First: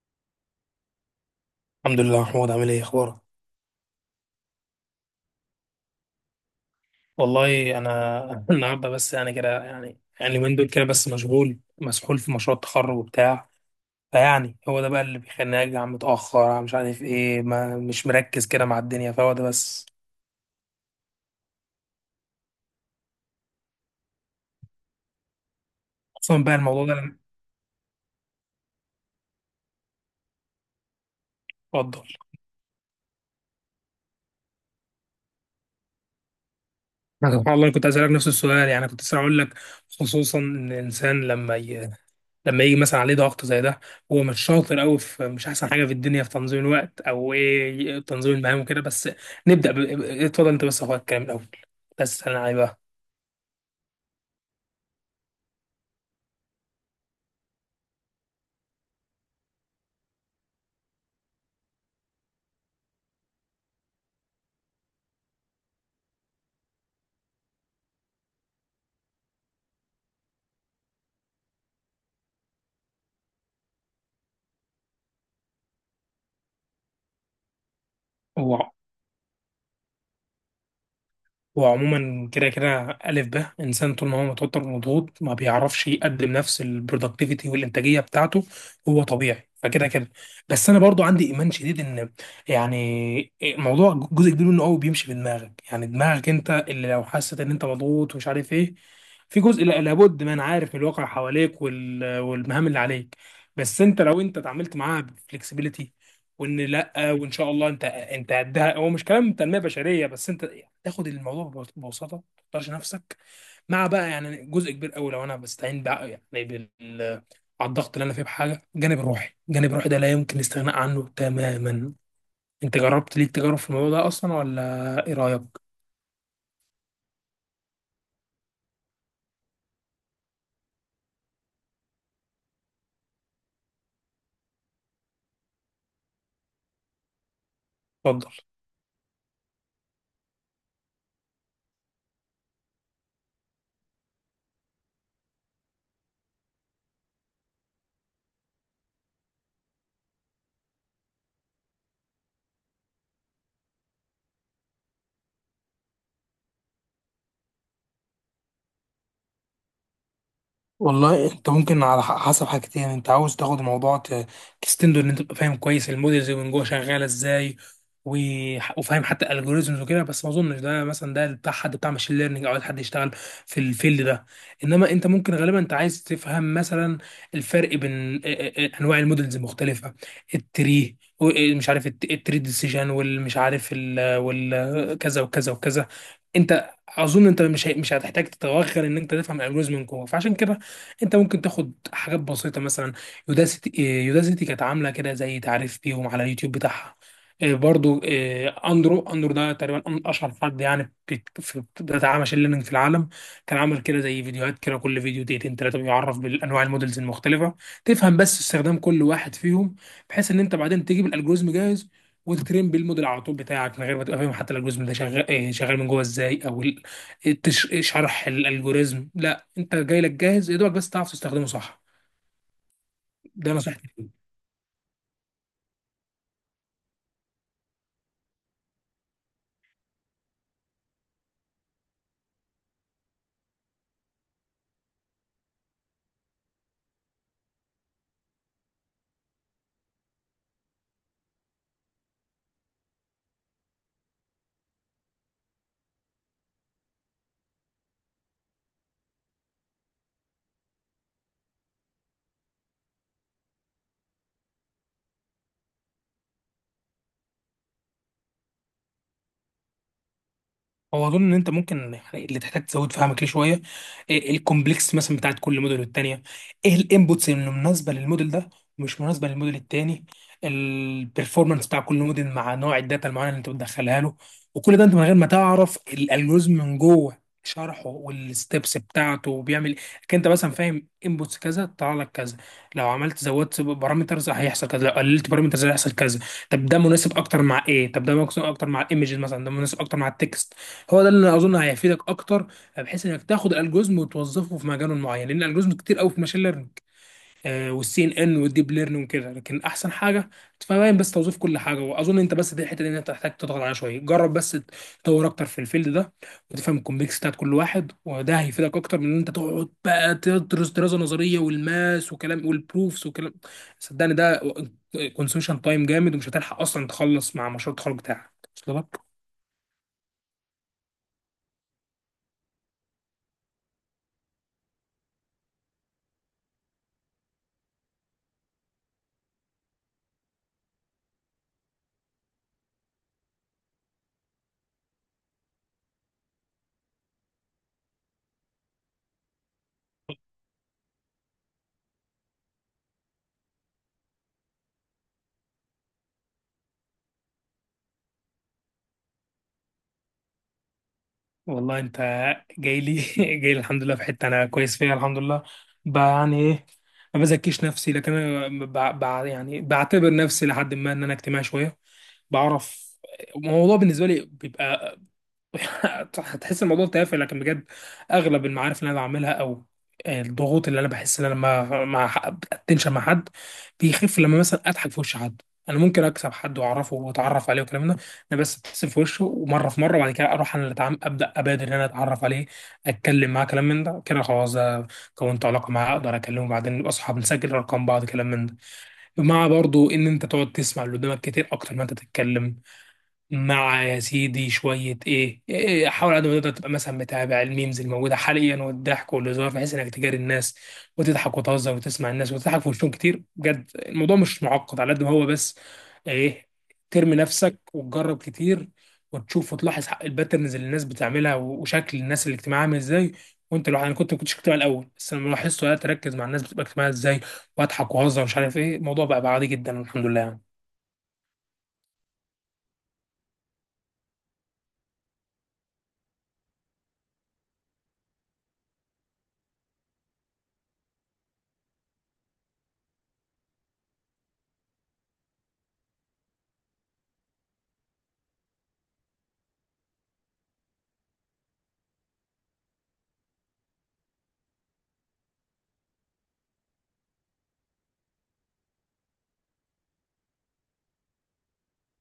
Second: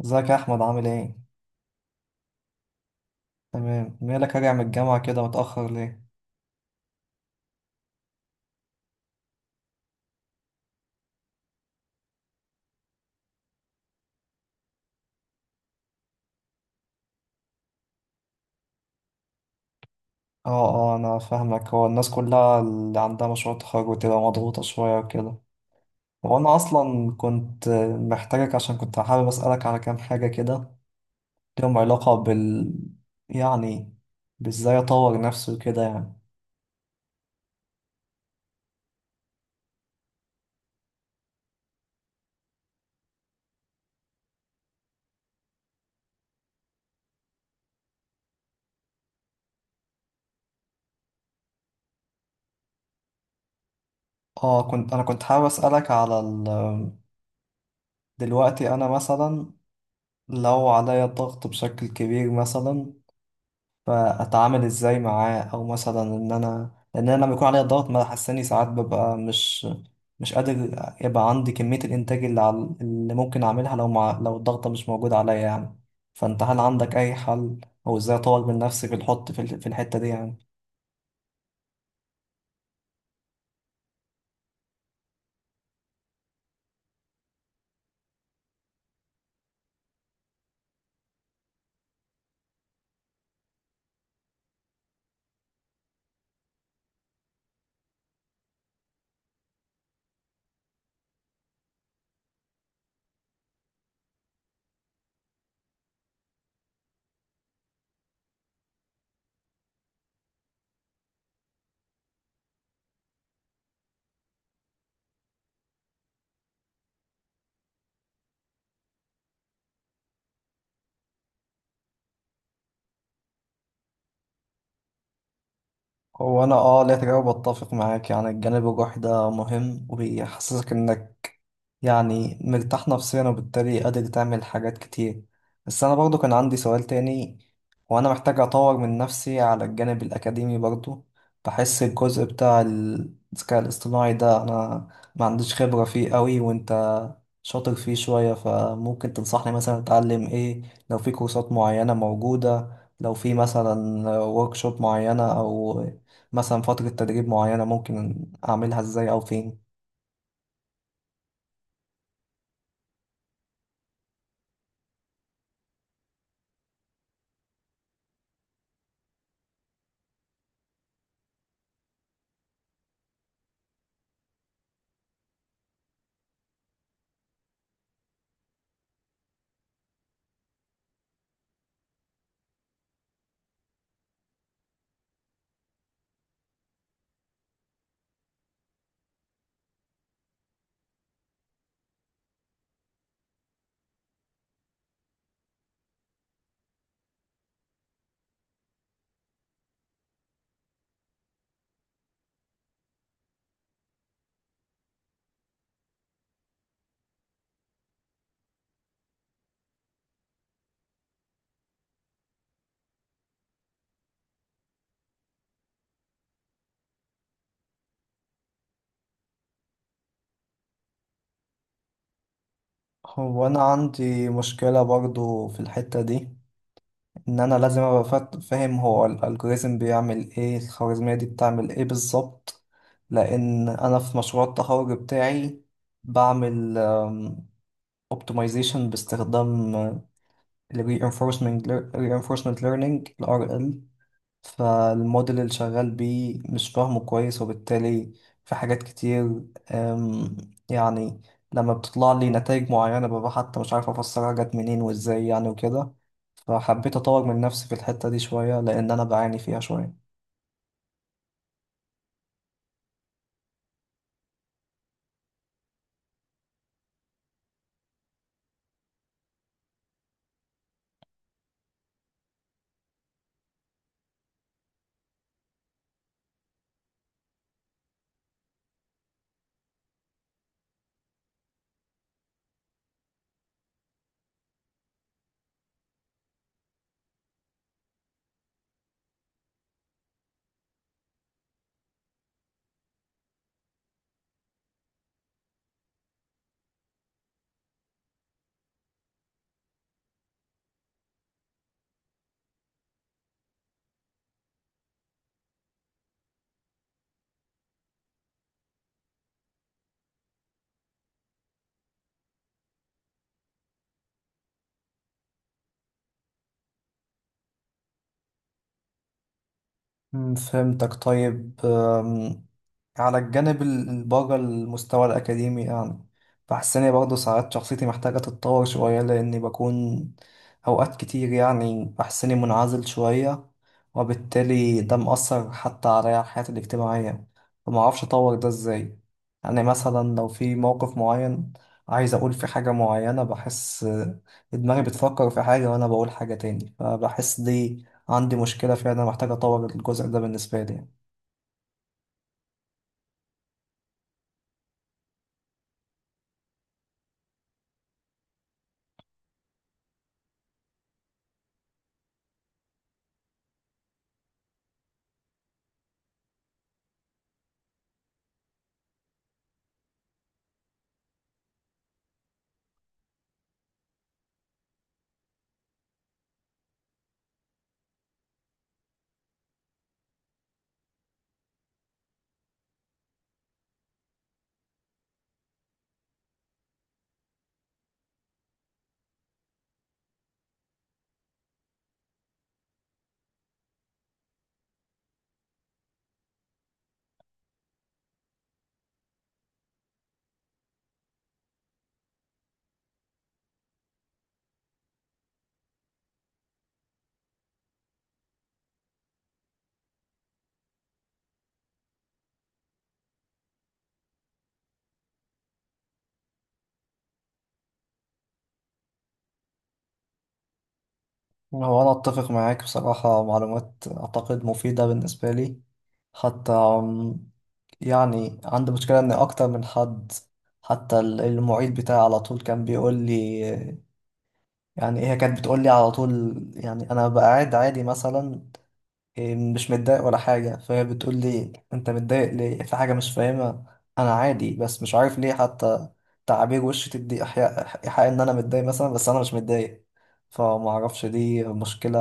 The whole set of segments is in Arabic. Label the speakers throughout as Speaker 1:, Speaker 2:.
Speaker 1: ازيك يا احمد؟ عامل ايه؟
Speaker 2: الحمد لله. محمود، عامل ايه اخبارك؟
Speaker 1: تمام. مالك راجع من الجامعه كده متاخر ليه؟
Speaker 2: والله انا النهارده بس، يعني كده يعني يعني من دول كده، بس مشغول مسحول في مشروع التخرج وبتاع. فيعني هو ده بقى اللي بيخليني ارجع متاخر، مش عارف ايه، ما مش مركز كده مع الدنيا، فهو ده بس.
Speaker 1: اه، اه، انا فاهمك. هو الناس كلها اللي عندها مشروع تخرج بتبقى مضغوطه شويه وكده.
Speaker 2: خصوصا
Speaker 1: وانا
Speaker 2: بقى الموضوع ده
Speaker 1: اصلا كنت محتاجك، عشان كنت حابب اسالك على كام حاجه كده لهم
Speaker 2: اتفضل.
Speaker 1: علاقه بال، يعني، بازاي اطور نفسي وكده يعني.
Speaker 2: أنا سبحان الله أنا كنت اسالك نفس السؤال، يعني كنت لسه هقول لك، خصوصا ان الانسان لما لما يجي مثلا عليه ضغط زي ده، هو مش شاطر قوي في، مش احسن حاجه في الدنيا في تنظيم الوقت او ايه تنظيم المهام وكده، بس نبدا اتفضل انت بس يا اخويا الكلام الاول، بس انا عايز
Speaker 1: اه كنت حابب اسالك دلوقتي انا مثلا، لو عليا ضغط بشكل كبير مثلا، فاتعامل ازاي معاه؟ او مثلا، ان انا لان انا لما يكون عليا ضغط، ما حساني ساعات، ببقى مش قادر. يبقى عندي كمية الانتاج اللي ممكن اعملها لو الضغطة مش موجودة عليا يعني. فانت هل عندك اي حل؟ او ازاي اطور من
Speaker 2: بقى.
Speaker 1: نفسي في الحط في, ال... في الحتة دي يعني؟
Speaker 2: هو عموما كده كده ألف ب إنسان طول ما هو متوتر ومضغوط ما بيعرفش يقدم نفس البرودكتيفيتي والإنتاجية بتاعته. هو طبيعي فكده كده. بس أنا برضو عندي إيمان شديد إن يعني موضوع جزء كبير منه قوي بيمشي بدماغك، يعني دماغك أنت اللي لو حست إن أنت مضغوط ومش عارف إيه. في جزء لابد ما أنا عارف من الواقع حواليك وال- والمهام اللي عليك، بس أنت لو أنت اتعاملت معاها بفلكسبيليتي وإن لا، وان شاء الله انت ده، هو مش كلام تنميه بشريه، بس انت تاخد الموضوع ببساطه ما تختارش نفسك. مع بقى يعني جزء كبير قوي لو انا بستعين بقى يعني على الضغط اللي انا فيه بحاجه، الجانب الروحي، الجانب الروحي ده لا يمكن الاستغناء عنه تماما. انت جربت ليك تجارب في الموضوع ده اصلا ولا ايه رايك؟
Speaker 1: هو انا، لا، تجاوب، اتفق معاك. يعني الجانب الروحي ده مهم، وبيحسسك انك، يعني، مرتاح نفسيا، وبالتالي قادر تعمل حاجات كتير. بس انا برضو كان عندي سؤال تاني. وانا
Speaker 2: اتفضل.
Speaker 1: محتاج اطور من نفسي على الجانب الاكاديمي برضو. بحس الجزء بتاع الذكاء الاصطناعي ده، انا ما عنديش خبرة فيه قوي وانت شاطر فيه شوية. فممكن تنصحني مثلا اتعلم ايه؟ لو في كورسات معينة موجودة، لو في مثلا ورك شوب معينة، او مثلا فترة تدريب معينة، ممكن أعملها إزاي أو فين؟
Speaker 2: والله انت ممكن على حسب حاجتين، انت عاوز تاخد الموضوع تستنده ان انت تبقى فاهم كويس المودلز من جوه شغاله ازاي، وفاهم حتى الالجوريزمز وكده، بس ما اظنش ده، مثلا ده بتاع حد بتاع ماشين ليرنينج او عايز حد يشتغل في الفيلد ده. انما انت ممكن غالبا انت عايز تفهم مثلا الفرق بين انواع المودلز المختلفه، التري إيه، مش عارف التري ديسيجن والمش عارف والكذا وكذا وكذا. انت اظن انت مش هتحتاج تتوغل ان انت تفهم الالجوريزم من جوه، فعشان كده انت ممكن تاخد حاجات بسيطه مثلا يوداسيتي، إيه، يوداسيتي كانت عامله كده زي تعريف بيهم على اليوتيوب بتاعها. إيه، برضو إيه، اندرو، اندرو ده تقريبا اشهر حد يعني في بتاع ماشين ليرنينج في العالم، كان عامل كده زي فيديوهات كده كل فيديو دقيقتين ثلاثه، بيعرف بالانواع المودلز المختلفه، تفهم بس استخدام كل واحد فيهم، بحيث ان انت بعدين تجيب الالجوريزم جاهز وتترين بالموديل على طول بتاعك من غير ما تبقى فاهم حتى الالجوريزم ده شغال إيه، شغال من جوه ازاي، او شرح الالجوريزم، لا، انت جاي لك جاهز يا دوبك بس تعرف تستخدمه صح.
Speaker 1: هو
Speaker 2: ده
Speaker 1: أنا
Speaker 2: نصيحتي.
Speaker 1: عندي مشكلة برضو في الحتة دي. إن أنا لازم أبقى فاهم هو الألجوريزم بيعمل إيه، الخوارزمية دي بتعمل إيه بالظبط. لأن أنا في مشروع التخرج بتاعي بعمل اوبتمايزيشن باستخدام ال reinforcement learning ال RL. فالموديل اللي شغال بيه مش فاهمه كويس، وبالتالي في حاجات كتير. أم، يعني لما بتطلع لي نتائج معينة، ببقى حتى مش عارف أفسرها جت منين وإزاي يعني وكده. فحبيت أطور من نفسي في الحتة دي شوية، لأن أنا بعاني فيها شوية.
Speaker 2: هو اظن ان انت ممكن يعني اللي تحتاج تزود فهمك ليه شويه إيه الكومبلكس مثلا بتاعت كل موديل، والتانيه ايه الانبوتس اللي مناسبه للموديل ده ومش مناسبه للموديل التاني، البرفورمانس بتاع كل موديل مع نوع الداتا المعينه اللي انت بتدخلها له. وكل ده انت من غير ما تعرف الالجوريزم من جوه شرحه والستبس بتاعته وبيعمل، كان انت مثلا فاهم انبوتس كذا طلع لك كذا، لو عملت زودت بارامترز هيحصل كذا، لو قللت بارامترز هيحصل كذا. طب ده مناسب اكتر مع ايه؟ طب ده مناسب اكتر مع الايمجز، مثلا ده مناسب اكتر مع التكست. هو ده اللي اظن هيفيدك اكتر، بحيث انك تاخد الالجوريزم وتوظفه في مجال معين، لان الالجوريزم كتير قوي في ماشين ليرنينج والسي ان ان والديب ليرنينج وكده، لكن احسن حاجه تفهم بس توظيف كل حاجه، واظن انت بس دي الحته اللي انت محتاج تضغط عليها شويه. جرب بس تدور اكتر في الفيلد ده وتفهم الكومبلكس بتاعت كل واحد، وده هيفيدك اكتر من ان انت تقعد بقى تدرس دراسه نظريه والماس وكلام والبروفس وكلام. صدقني ده كونسيوشن تايم جامد، ومش هتلحق اصلا تخلص مع مشروع التخرج بتاعك. وصل لك؟
Speaker 1: فهمتك. طيب، على الجانب الباقي، المستوى الأكاديمي يعني، بحس إني برضه ساعات شخصيتي محتاجة تتطور شوية، لأني بكون أوقات كتير، يعني، بحس إني منعزل شوية، وبالتالي ده مأثر حتى على حياتي الاجتماعية. فمعرفش أطور ده إزاي. يعني مثلا لو في موقف معين، عايز أقول في حاجة معينة، بحس دماغي بتفكر في حاجة وأنا بقول حاجة تاني. فبحس دي عندي مشكلة فيها، أنا محتاج أطور الجزء ده بالنسبة لي.
Speaker 2: والله انت جاي لي جاي لي، الحمد لله في حته انا كويس فيها الحمد لله، يعني ايه، ما بزكيش نفسي لكن انا يعني بعتبر نفسي لحد ما ان انا اجتماعي شويه. بعرف الموضوع بالنسبه لي بيبقى صح، هتحس الموضوع تافه لكن بجد، اغلب المعارف اللي انا بعملها او الضغوط اللي انا بحس ان انا ما اتنشن مع حد، بيخف لما مثلا اضحك في وش حد. انا ممكن اكسب حد واعرفه واتعرف عليه والكلام ده انا بس ابتسم في وشه، ومره في مره وبعد كده اروح انا اللي ابدا ابادر ان انا اتعرف عليه، اتكلم معاه كلام من ده كده، خلاص ده كونت علاقه معاه، اقدر اكلمه بعدين نبقى اصحاب، نسجل ارقام بعض كلام من ده. مع برضو ان انت تقعد تسمع اللي قدامك كتير اكتر ما انت تتكلم. مع يا سيدي شوية إيه، حاول على قد ما تقدر تبقى مثلا متابع الميمز الموجودة حاليا والضحك والهزار، بحيث إنك تجاري الناس وتضحك وتهزر وتسمع الناس وتضحك في وشهم كتير. بجد الموضوع مش معقد على قد ما هو، بس إيه، ترمي نفسك وتجرب كتير، وتشوف وتلاحظ الباترنز اللي الناس بتعملها وشكل الناس الاجتماعية عامل إزاي. وأنت لوحدك، أنا كنت ما كنتش اجتماعي الأول، بس لما لاحظت وقعدت أركز مع الناس بتبقى اجتماعية إزاي، وأضحك وأهزر ومش عارف إيه، الموضوع بقى عادي جدا الحمد لله يعني.
Speaker 1: هو أنا أتفق معاك بصراحة، معلومات أعتقد مفيدة بالنسبة لي. حتى يعني عندي مشكلة إن أكتر من حد، حتى المعيد بتاعي على طول كان بيقول لي، يعني، هي كانت بتقول لي على طول، يعني، أنا بقى قاعد عادي مثلا، إيه، مش متضايق ولا حاجة، فهي بتقول لي انت متضايق ليه؟ في حاجة مش فاهمها، انا عادي، بس مش عارف ليه حتى تعابير وشي تدي إيحاء ان انا متضايق مثلا، بس انا مش متضايق. فما اعرفش، دي مشكلة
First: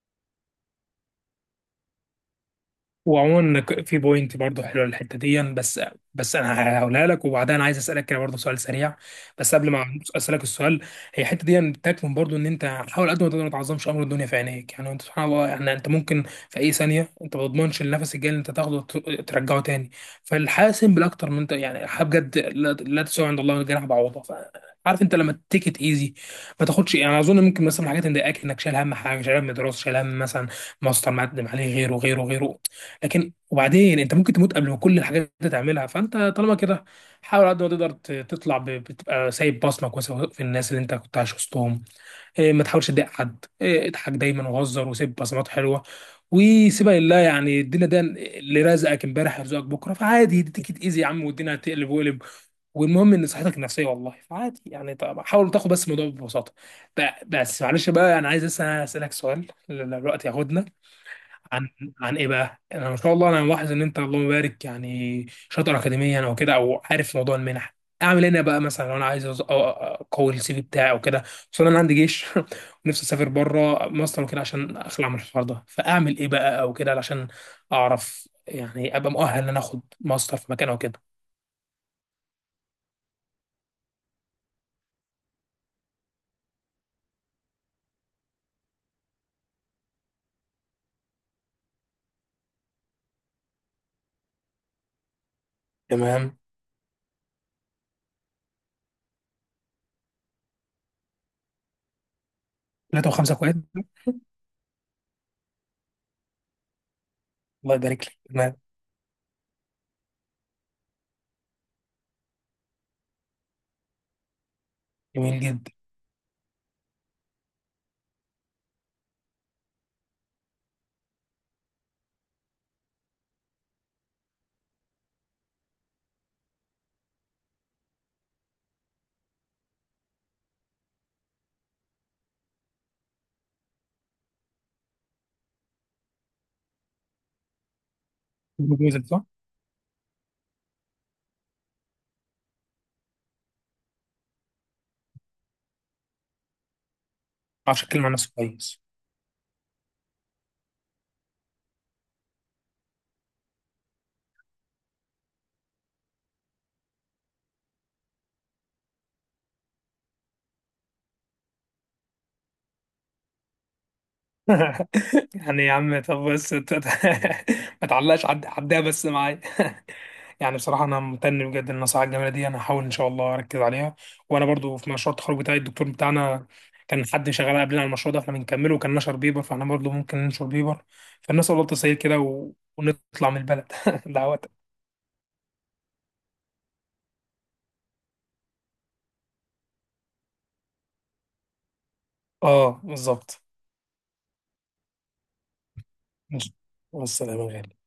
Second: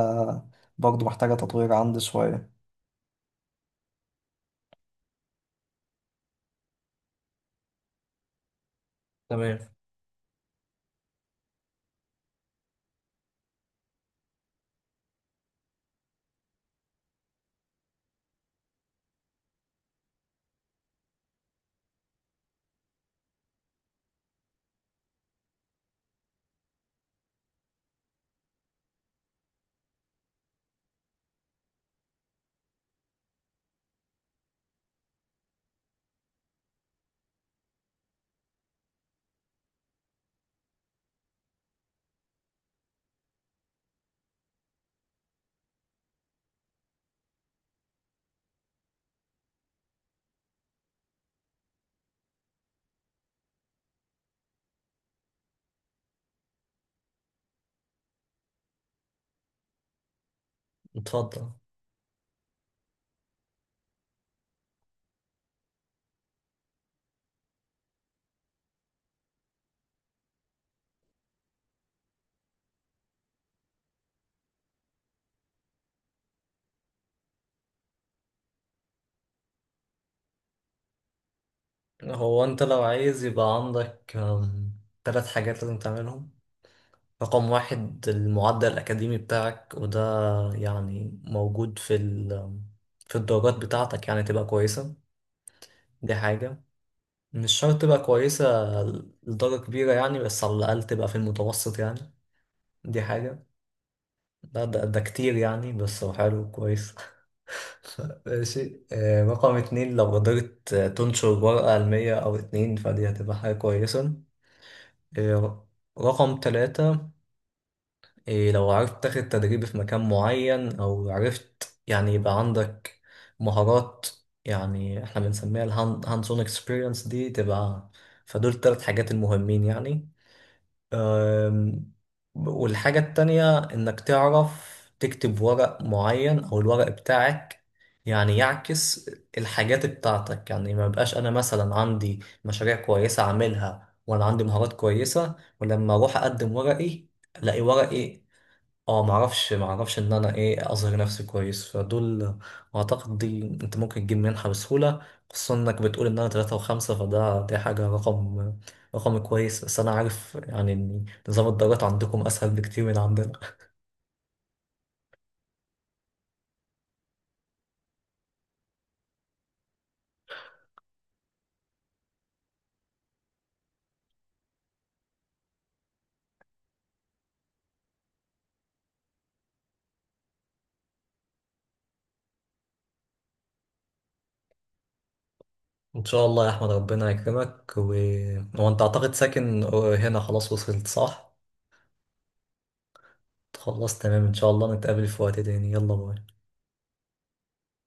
Speaker 1: برضو محتاجة تطوير عندي شوية.
Speaker 2: وعموما إنك في بوينت برضه حلوه الحته دي، بس بس انا هقولها لك وبعدها انا عايز اسالك كده برضه سؤال سريع. بس
Speaker 1: تمام.
Speaker 2: قبل ما اسالك السؤال، هي الحته دي بتكمن برضه ان انت حاول قد ما تقدر ما تعظمش امر الدنيا في عينيك. يعني انت سبحان الله، يعني انت ممكن في اي ثانيه انت ما تضمنش النفس الجاي اللي انت تاخده ترجعه تاني، فالحاسم بالاكتر من انت يعني الحياة بجد لا تساوي عند الله جناح بعوضه، عارف انت لما تيك ات ايزي، ما تاخدش، يعني اظن ممكن مثلا حاجات مضايقاك انك شايل هم حاجه، شايل هم دراسه، شايل هم مثلا ماستر مقدم عليه، غيره، لكن وبعدين انت ممكن تموت قبل ما كل الحاجات دي تعملها، فانت طالما كده حاول على قد ما تقدر تطلع بتبقى سايب بصمك في الناس اللي انت كنت عايش وسطهم، إيه، ما تحاولش تضايق حد، إيه، اضحك دايما وهزر وسيب بصمات حلوه، وسيبها لله. يعني الدنيا ده اللي رزقك امبارح يرزقك بكره، فعادي دي تيجي تاذي يا عم، والدنيا هتقلب وقلب، والمهم ان صحتك النفسيه والله. فعادي يعني، طب حاول تاخد بس الموضوع ببساطه. ب- بس معلش بقى انا عايز لسه اسالك سؤال، الوقت ياخدنا.
Speaker 1: اتفضل.
Speaker 2: عن عن ايه بقى؟ يعني انا ما شاء الله انا ملاحظ ان انت اللهم بارك يعني شاطر اكاديميا او كده، او عارف موضوع المنح، اعمل هنا بقى مثلا لو انا عايز اقوي السي في بتاعي او كده، خصوصا انا عندي جيش ونفسي اسافر بره مصر وكده عشان اخلع من الحوار ده، فاعمل ايه بقى او كده علشان اعرف يعني ابقى مؤهل ان انا اخد ماستر في مكان او كده.
Speaker 1: هو انت لو عايز يبقى عندك تلات حاجات لازم تعملهم. رقم 1، المعدل الأكاديمي بتاعك، وده يعني موجود في الدرجات بتاعتك، يعني تبقى كويسة. دي
Speaker 2: تمام.
Speaker 1: حاجة. مش شرط تبقى كويسة لدرجة كبيرة يعني، بس على الأقل تبقى في المتوسط يعني. دي
Speaker 2: 3.5
Speaker 1: حاجة.
Speaker 2: كويس؟
Speaker 1: ده كتير يعني، بس هو حلو، كويس.
Speaker 2: الله يبارك لك، تمام.
Speaker 1: ماشي. رقم 2، لو قدرت تنشر ورقة علمية أو اتنين، فدي هتبقى حاجة كويسة.
Speaker 2: جميل
Speaker 1: آه،
Speaker 2: جدا.
Speaker 1: رقم 3، إيه، لو عرفت تاخد تدريب في مكان معين، أو عرفت يعني يبقى عندك مهارات، يعني احنا بنسميها الهاندز اون اكسبيرينس، دي تبقى. فدول التلات حاجات المهمين يعني. أم، والحاجة التانية إنك تعرف تكتب ورق معين، أو الورق بتاعك يعني
Speaker 2: جوزك
Speaker 1: يعكس
Speaker 2: صح؟
Speaker 1: الحاجات بتاعتك. يعني ما يبقاش أنا مثلا عندي مشاريع كويسة عاملها وأنا عندي مهارات كويسة، ولما أروح أقدم ورقي ألاقي
Speaker 2: عشان كلمة عن
Speaker 1: ورقي
Speaker 2: نفسه كويس.
Speaker 1: اه معرفش ان انا ايه اظهر نفسي كويس. فدول اعتقد دي انت ممكن تجيب منحة بسهولة، خصوصا انك بتقول ان انا تلاتة وخمسة، فده دي حاجة رقم كويس. بس انا عارف يعني ان نظام الدرجات عندكم اسهل بكتير من عندنا.
Speaker 2: يعني يا عم طب بس ما تعلقش عدها بس معايا. يعني بصراحة أنا ممتن بجد للنصائح الجميلة دي، أنا هحاول إن شاء الله أركز عليها. وأنا برضو في مشروع التخرج بتاعي الدكتور بتاعنا كان حد شغال قبلنا على المشروع ده فإحنا بنكمله، وكان نشر بيبر فإحنا برضو ممكن ننشر بيبر. فالناس والله تسير كده ونطلع من البلد دعوات.
Speaker 1: ان شاء الله يا احمد، ربنا يكرمك وانت اعتقد ساكن هنا. خلاص، وصلت صح؟
Speaker 2: آه بالظبط.
Speaker 1: خلاص تمام. ان شاء الله نتقابل في وقت تاني. يلا، باي.
Speaker 2: ماشي، والسلام يا غالي.